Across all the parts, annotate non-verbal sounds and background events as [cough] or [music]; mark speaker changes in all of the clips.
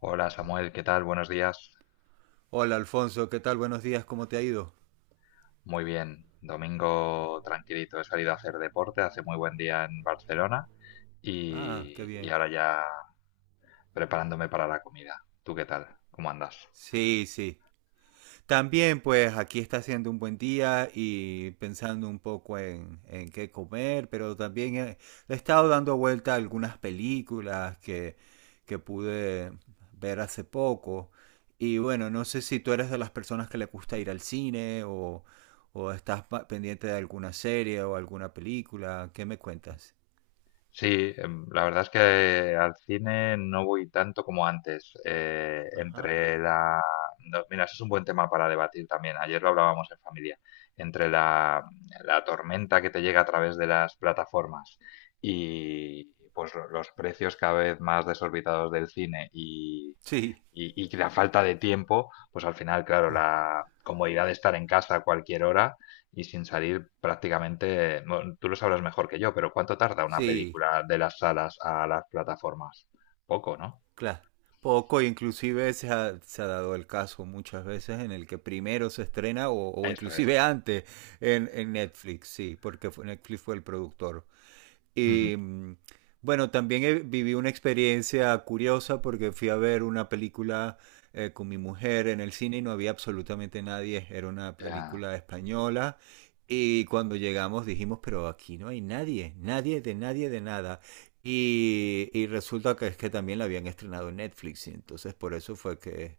Speaker 1: Hola Samuel, ¿qué tal? Buenos días.
Speaker 2: Hola Alfonso, ¿qué tal? Buenos días, ¿cómo te ha ido?
Speaker 1: Muy bien, domingo tranquilito. He salido a hacer deporte, hace muy buen día en Barcelona
Speaker 2: Ah, qué
Speaker 1: y
Speaker 2: bien.
Speaker 1: ahora ya preparándome para la comida. ¿Tú qué tal? ¿Cómo andas?
Speaker 2: Sí, sí. También pues aquí está haciendo un buen día y pensando un poco en qué comer, pero también he estado dando vuelta a algunas películas que pude ver hace poco. Y bueno, no sé si tú eres de las personas que le gusta ir al cine o estás pendiente de alguna serie o alguna película. ¿Qué me cuentas?
Speaker 1: Sí, la verdad es que al cine no voy tanto como antes.
Speaker 2: Ajá.
Speaker 1: Entre no, mira, eso es un buen tema para debatir también. Ayer lo hablábamos en familia. Entre la tormenta que te llega a través de las plataformas y pues los precios cada vez más desorbitados del cine
Speaker 2: Sí.
Speaker 1: y la falta de tiempo, pues al final, claro,
Speaker 2: Ah.
Speaker 1: la comodidad de estar en casa a cualquier hora y sin salir prácticamente, bueno, tú lo sabrás mejor que yo, pero ¿cuánto tarda una
Speaker 2: Sí.
Speaker 1: película de las salas a las plataformas? Poco, ¿no?
Speaker 2: Claro. Poco, inclusive se ha dado el caso muchas veces en el que primero se estrena o
Speaker 1: Eso es.
Speaker 2: inclusive antes en Netflix, sí, porque Netflix fue el productor.
Speaker 1: Ujú.
Speaker 2: Y bueno, también viví una experiencia curiosa porque fui a ver una película con mi mujer en el cine y no había absolutamente nadie. Era una
Speaker 1: Ya,
Speaker 2: película española. Y cuando llegamos dijimos, pero aquí no hay nadie, nadie de nadie de nada. Y resulta que es que también la habían estrenado en Netflix. Y entonces por eso fue que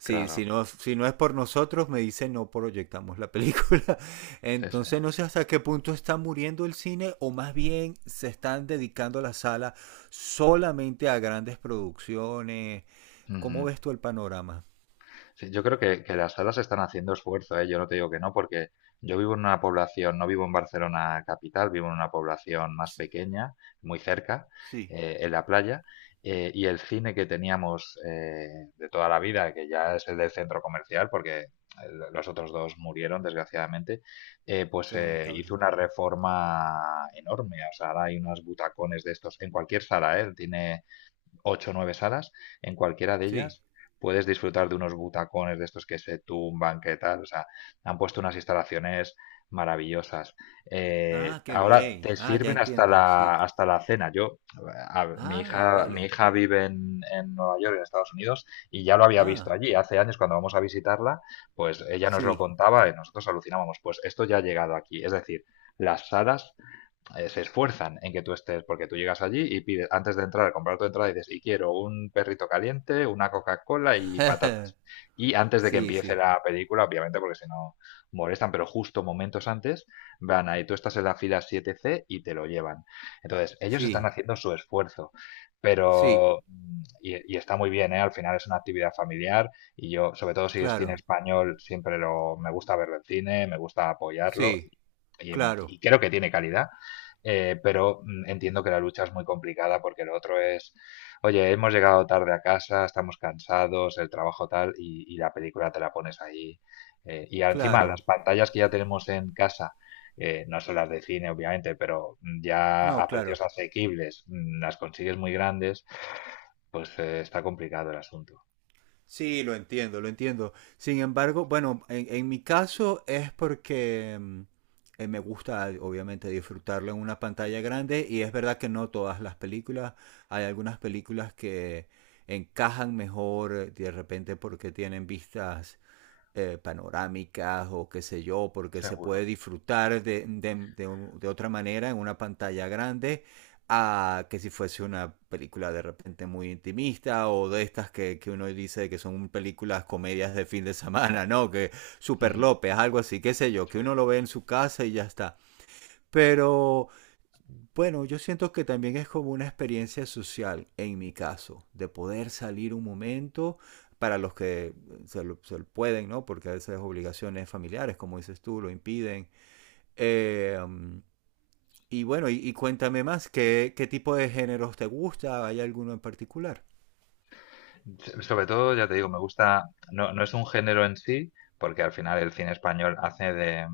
Speaker 2: sí, si
Speaker 1: claro.
Speaker 2: no, si no es por nosotros, me dice no proyectamos la película. [laughs]
Speaker 1: Sí, sí.
Speaker 2: Entonces no sé hasta qué punto está muriendo el cine o más bien se están dedicando a la sala solamente a grandes producciones. ¿Cómo
Speaker 1: Ujú.
Speaker 2: ves tú el panorama?
Speaker 1: Sí, yo creo que las salas están haciendo esfuerzo, ¿eh? Yo no te digo que no, porque yo vivo en una población, no vivo en Barcelona capital, vivo en una población más
Speaker 2: S-
Speaker 1: pequeña, muy cerca,
Speaker 2: Sí,
Speaker 1: en la playa, y el cine que teníamos de toda la vida, que ya es el del centro comercial, porque los otros dos murieron, desgraciadamente, eh, pues
Speaker 2: qué
Speaker 1: eh,
Speaker 2: lamentable.
Speaker 1: hizo una reforma enorme. O sea, ahora hay unos butacones de estos en cualquier sala, ¿eh? Tiene ocho o nueve salas, en cualquiera de
Speaker 2: Sí.
Speaker 1: ellas puedes disfrutar de unos butacones de estos que se tumban, que tal, o sea, han puesto unas instalaciones maravillosas.
Speaker 2: Ah, qué
Speaker 1: Ahora
Speaker 2: bien.
Speaker 1: te
Speaker 2: Ah, ya
Speaker 1: sirven hasta
Speaker 2: entiendo. Sí.
Speaker 1: hasta la cena. Yo,
Speaker 2: Ah,
Speaker 1: mi
Speaker 2: vale.
Speaker 1: hija vive en Nueva York, en Estados Unidos, y ya lo había visto
Speaker 2: Ah,
Speaker 1: allí. Hace años, cuando vamos a visitarla, pues ella nos lo
Speaker 2: sí.
Speaker 1: contaba y nosotros alucinábamos. Pues esto ya ha llegado aquí. Es decir, las salas se esfuerzan en que tú estés, porque tú llegas allí y pides, antes de entrar, comprar tu entrada y dices, y quiero un perrito caliente, una Coca-Cola y
Speaker 2: [laughs]
Speaker 1: patatas. Y antes de que
Speaker 2: Sí,
Speaker 1: empiece
Speaker 2: sí.
Speaker 1: la película, obviamente, porque si no molestan, pero justo momentos antes, van ahí, tú estás en la fila 7C y te lo llevan. Entonces, ellos están
Speaker 2: Sí.
Speaker 1: haciendo su esfuerzo,
Speaker 2: Sí.
Speaker 1: pero, y está muy bien, ¿eh? Al final es una actividad familiar y yo, sobre todo si es cine
Speaker 2: Claro.
Speaker 1: español, siempre me gusta verlo en cine, me gusta apoyarlo
Speaker 2: Sí.
Speaker 1: y,
Speaker 2: Claro.
Speaker 1: y creo que tiene calidad. Pero entiendo que la lucha es muy complicada porque lo otro es, oye, hemos llegado tarde a casa, estamos cansados, el trabajo tal, y la película te la pones ahí. Y encima las
Speaker 2: Claro.
Speaker 1: pantallas que ya tenemos en casa, no son las de cine obviamente, pero ya
Speaker 2: No,
Speaker 1: a
Speaker 2: claro.
Speaker 1: precios asequibles las consigues muy grandes, pues está complicado el asunto.
Speaker 2: Sí, lo entiendo, lo entiendo. Sin embargo, bueno, en mi caso es porque me gusta obviamente disfrutarlo en una pantalla grande y es verdad que no todas las películas, hay algunas películas que encajan mejor de repente porque tienen vistas panorámicas o qué sé yo, porque se
Speaker 1: Seguro.
Speaker 2: puede disfrutar de otra manera en una pantalla grande a que si fuese una película de repente muy intimista o de estas que uno dice que son películas comedias de fin de semana, ¿no? Que Super
Speaker 1: Ujú.
Speaker 2: López, algo así, qué sé yo, que
Speaker 1: Sí.
Speaker 2: uno lo ve en su casa y ya está. Pero... Bueno, yo siento que también es como una experiencia social, en mi caso, de poder salir un momento para los que se lo pueden, ¿no? Porque a veces obligaciones familiares, como dices tú, lo impiden. Eh, y bueno, y cuéntame más, qué tipo de géneros te gusta? ¿Hay alguno en particular?
Speaker 1: Sobre todo, ya te digo, no, no es un género en sí, porque al final el cine español hace de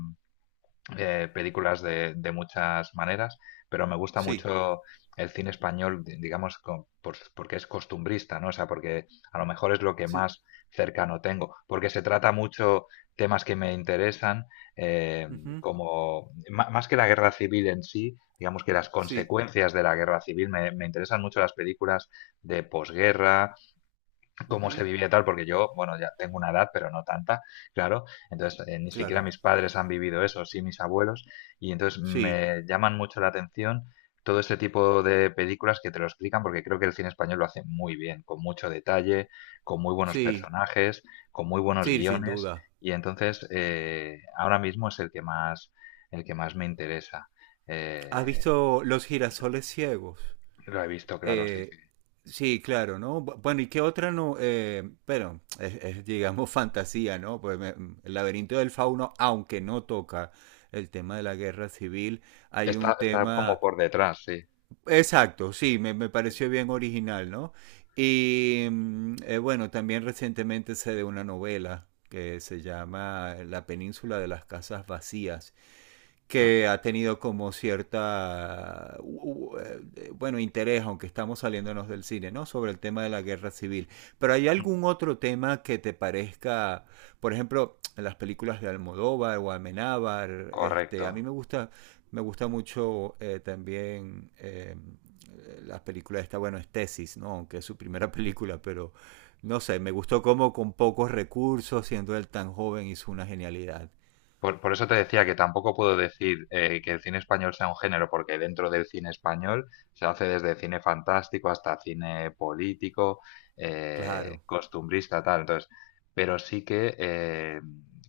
Speaker 1: películas de muchas maneras, pero me gusta
Speaker 2: Sí,
Speaker 1: mucho el cine español, porque es costumbrista, ¿no? O sea, porque a lo mejor es lo que
Speaker 2: sí,
Speaker 1: más cercano tengo, porque se trata mucho temas que me interesan, eh,
Speaker 2: ujú,
Speaker 1: como más que la guerra civil en sí, digamos que las
Speaker 2: sí,
Speaker 1: consecuencias de la guerra civil, me interesan mucho las películas de posguerra cómo se
Speaker 2: ujú,
Speaker 1: vivía tal, porque yo, bueno, ya tengo una edad, pero no tanta, claro, entonces ni siquiera
Speaker 2: claro,
Speaker 1: mis padres han vivido eso, sí mis abuelos, y entonces
Speaker 2: sí,
Speaker 1: me llaman mucho la atención todo este tipo de películas que te lo explican, porque creo que el cine español lo hace muy bien, con mucho detalle, con muy buenos
Speaker 2: sí,
Speaker 1: personajes, con muy buenos
Speaker 2: sí, sin
Speaker 1: guiones,
Speaker 2: duda.
Speaker 1: y entonces ahora mismo es el que más me interesa.
Speaker 2: ¿Has
Speaker 1: Eh,
Speaker 2: visto Los girasoles ciegos?
Speaker 1: lo he visto, claro, sí,
Speaker 2: Eh,
Speaker 1: sí.
Speaker 2: sí, claro, ¿no? Bueno, ¿y qué otra no? Pero es, digamos, [laughs] fantasía, ¿no? Pues el laberinto del fauno, aunque no toca el tema de la guerra civil, hay
Speaker 1: Está,
Speaker 2: un
Speaker 1: está como
Speaker 2: tema...
Speaker 1: por detrás, sí.
Speaker 2: Exacto, sí, me
Speaker 1: Sí.
Speaker 2: pareció bien original, ¿no? Y bueno, también recientemente sé de una novela que se llama La península de las casas vacías
Speaker 1: Ah,
Speaker 2: que ha tenido como cierta, bueno, interés, aunque estamos saliéndonos del cine, ¿no? Sobre el tema de la guerra civil. Pero ¿hay
Speaker 1: ujú.
Speaker 2: algún otro tema que te parezca, por ejemplo, las películas de Almodóvar o Amenábar?
Speaker 1: Correcto.
Speaker 2: Este, a mí me gusta mucho también las películas esta, bueno, es Tesis, ¿no? Aunque es su primera [laughs] película, pero no sé, me gustó como con pocos recursos, siendo él tan joven, hizo una genialidad.
Speaker 1: Por eso te decía que tampoco puedo decir que el cine español sea un género, porque dentro del cine español se hace desde cine fantástico hasta cine político,
Speaker 2: Claro,
Speaker 1: costumbrista, tal. Entonces, pero sí que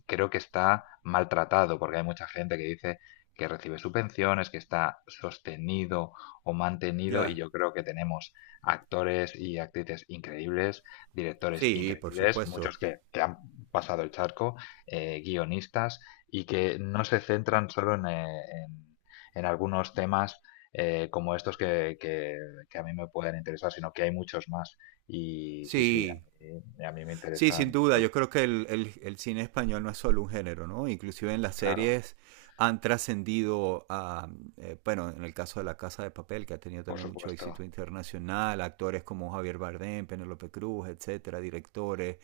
Speaker 1: creo que está maltratado, porque hay mucha gente que dice que recibe subvenciones, que está sostenido o mantenido, y
Speaker 2: ya.
Speaker 1: yo creo que tenemos actores y actrices increíbles, directores
Speaker 2: Sí, por
Speaker 1: increíbles,
Speaker 2: supuesto.
Speaker 1: muchos que han pasado el charco, guionistas y que no se centran solo en en algunos temas como estos que a mí me pueden interesar, sino que hay muchos más. Y sí, sí,
Speaker 2: Sí,
Speaker 1: a mí me
Speaker 2: sí,
Speaker 1: interesan,
Speaker 2: sin duda. Yo creo que el cine español no es solo un género, ¿no? Inclusive en las
Speaker 1: claro,
Speaker 2: series han trascendido a, bueno, en el caso de La Casa de Papel, que ha tenido
Speaker 1: por
Speaker 2: también mucho
Speaker 1: supuesto.
Speaker 2: éxito internacional, actores como Javier Bardem, Penélope Cruz, etcétera, directores.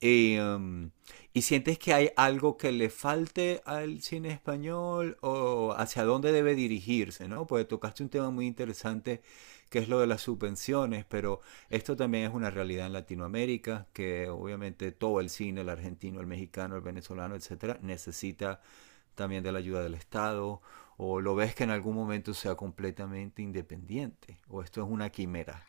Speaker 2: Y, ¿y sientes que hay algo que le falte al cine español o hacia dónde debe dirigirse, ¿no? Porque tocaste un tema muy interesante que es lo de las subvenciones, pero esto también es una realidad en Latinoamérica, que obviamente todo el cine, el argentino, el mexicano, el venezolano, etcétera, necesita también de la ayuda del Estado, o lo ves que en algún momento sea completamente independiente, o esto es una quimera.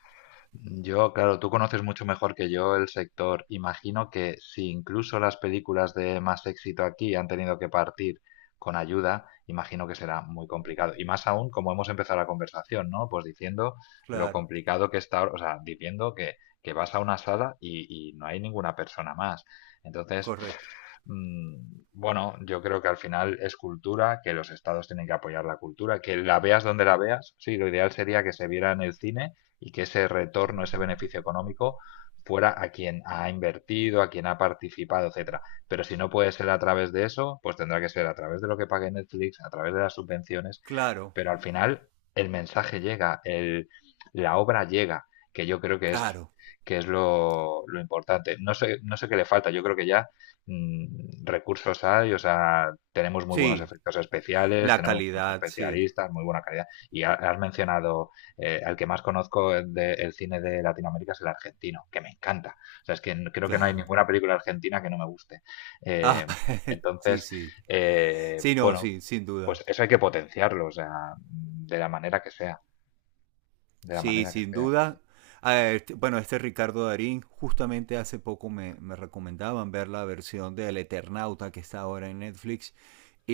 Speaker 1: Yo, claro, tú conoces mucho mejor que yo el sector. Imagino que si incluso las películas de más éxito aquí han tenido que partir con ayuda, imagino que será muy complicado. Y más aún, como hemos empezado la conversación, ¿no? Pues diciendo lo
Speaker 2: Claro,
Speaker 1: complicado que está, o sea, diciendo que vas a una sala y no hay ninguna persona más. Entonces,
Speaker 2: correcto.
Speaker 1: mm, bueno, yo creo que al final es cultura, que los estados tienen que apoyar la cultura, que la veas donde la veas. Sí, lo ideal sería que se viera en el cine y que ese retorno, ese beneficio económico fuera a quien ha invertido, a quien ha participado, etcétera. Pero si no puede ser a través de eso, pues tendrá que ser a través de lo que pague Netflix, a través de las subvenciones,
Speaker 2: Claro,
Speaker 1: pero al final el mensaje llega, la obra llega, que yo creo
Speaker 2: claro.
Speaker 1: que es lo importante. No sé, no sé qué le falta, yo creo que ya recursos hay, o sea, tenemos muy buenos
Speaker 2: Sí,
Speaker 1: efectos especiales,
Speaker 2: la
Speaker 1: tenemos buenos
Speaker 2: calidad, sí,
Speaker 1: especialistas, muy buena calidad. Y has mencionado el que más conozco del cine de Latinoamérica es el argentino, que me encanta. O sea, creo que no hay
Speaker 2: claro.
Speaker 1: ninguna película argentina que no me guste.
Speaker 2: Ah,
Speaker 1: Eh,
Speaker 2: [laughs] sí,
Speaker 1: entonces,
Speaker 2: sí.
Speaker 1: eh,
Speaker 2: Sí, no,
Speaker 1: bueno,
Speaker 2: sí, sin duda.
Speaker 1: pues eso hay que potenciarlo, o sea, de la manera que sea, de la
Speaker 2: Sí,
Speaker 1: manera que
Speaker 2: sin
Speaker 1: sea, sí, sí.
Speaker 2: duda. A ver, bueno, este Ricardo Darín, justamente hace poco me recomendaban ver la versión del Eternauta que está ahora en Netflix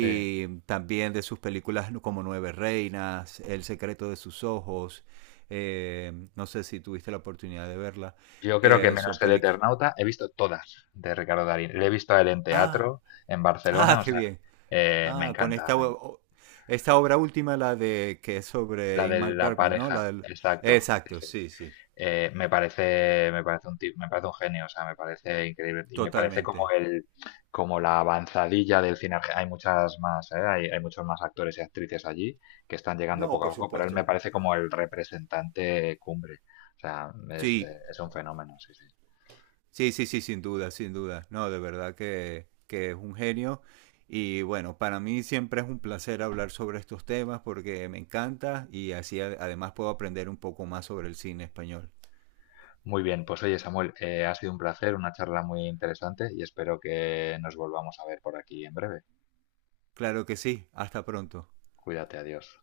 Speaker 1: Sí.
Speaker 2: también de sus películas como Nueve Reinas, El secreto de sus ojos. No sé si tuviste la oportunidad de verla.
Speaker 1: Yo creo que menos
Speaker 2: Son
Speaker 1: el
Speaker 2: películas.
Speaker 1: Eternauta he visto todas de Ricardo Darín. Le he visto a él en
Speaker 2: Ah,
Speaker 1: teatro, en
Speaker 2: ah,
Speaker 1: Barcelona, o
Speaker 2: qué
Speaker 1: sea,
Speaker 2: bien.
Speaker 1: eh, me
Speaker 2: Ah, con
Speaker 1: encanta.
Speaker 2: esta,
Speaker 1: me-
Speaker 2: esta obra última, la de que es sobre
Speaker 1: La de
Speaker 2: Ingmar
Speaker 1: la
Speaker 2: Bergman, ¿no?
Speaker 1: pareja,
Speaker 2: La del...
Speaker 1: exacto.
Speaker 2: Exacto, sí, sí,
Speaker 1: Me parece un genio, o sea, me parece increíble. Y me parece como
Speaker 2: totalmente.
Speaker 1: como la avanzadilla del cine. Hay muchas más, ¿eh? Hay muchos más actores y actrices allí que están llegando
Speaker 2: No,
Speaker 1: poco a
Speaker 2: por
Speaker 1: poco, pero él me
Speaker 2: supuesto.
Speaker 1: parece como el representante cumbre. O sea,
Speaker 2: Sí,
Speaker 1: es un fenómeno, sí, sí.
Speaker 2: sí, sí, sí, sin duda, sin duda. No, de verdad que es un genio. Y bueno, para mí siempre es un placer hablar sobre estos temas porque me encanta y así además puedo aprender un poco más sobre el cine español.
Speaker 1: Muy bien, pues oye, Samuel, ha sido un placer, una charla muy interesante y espero que nos volvamos a ver por aquí en breve.
Speaker 2: Claro que sí, hasta pronto.
Speaker 1: Cuídate, adiós.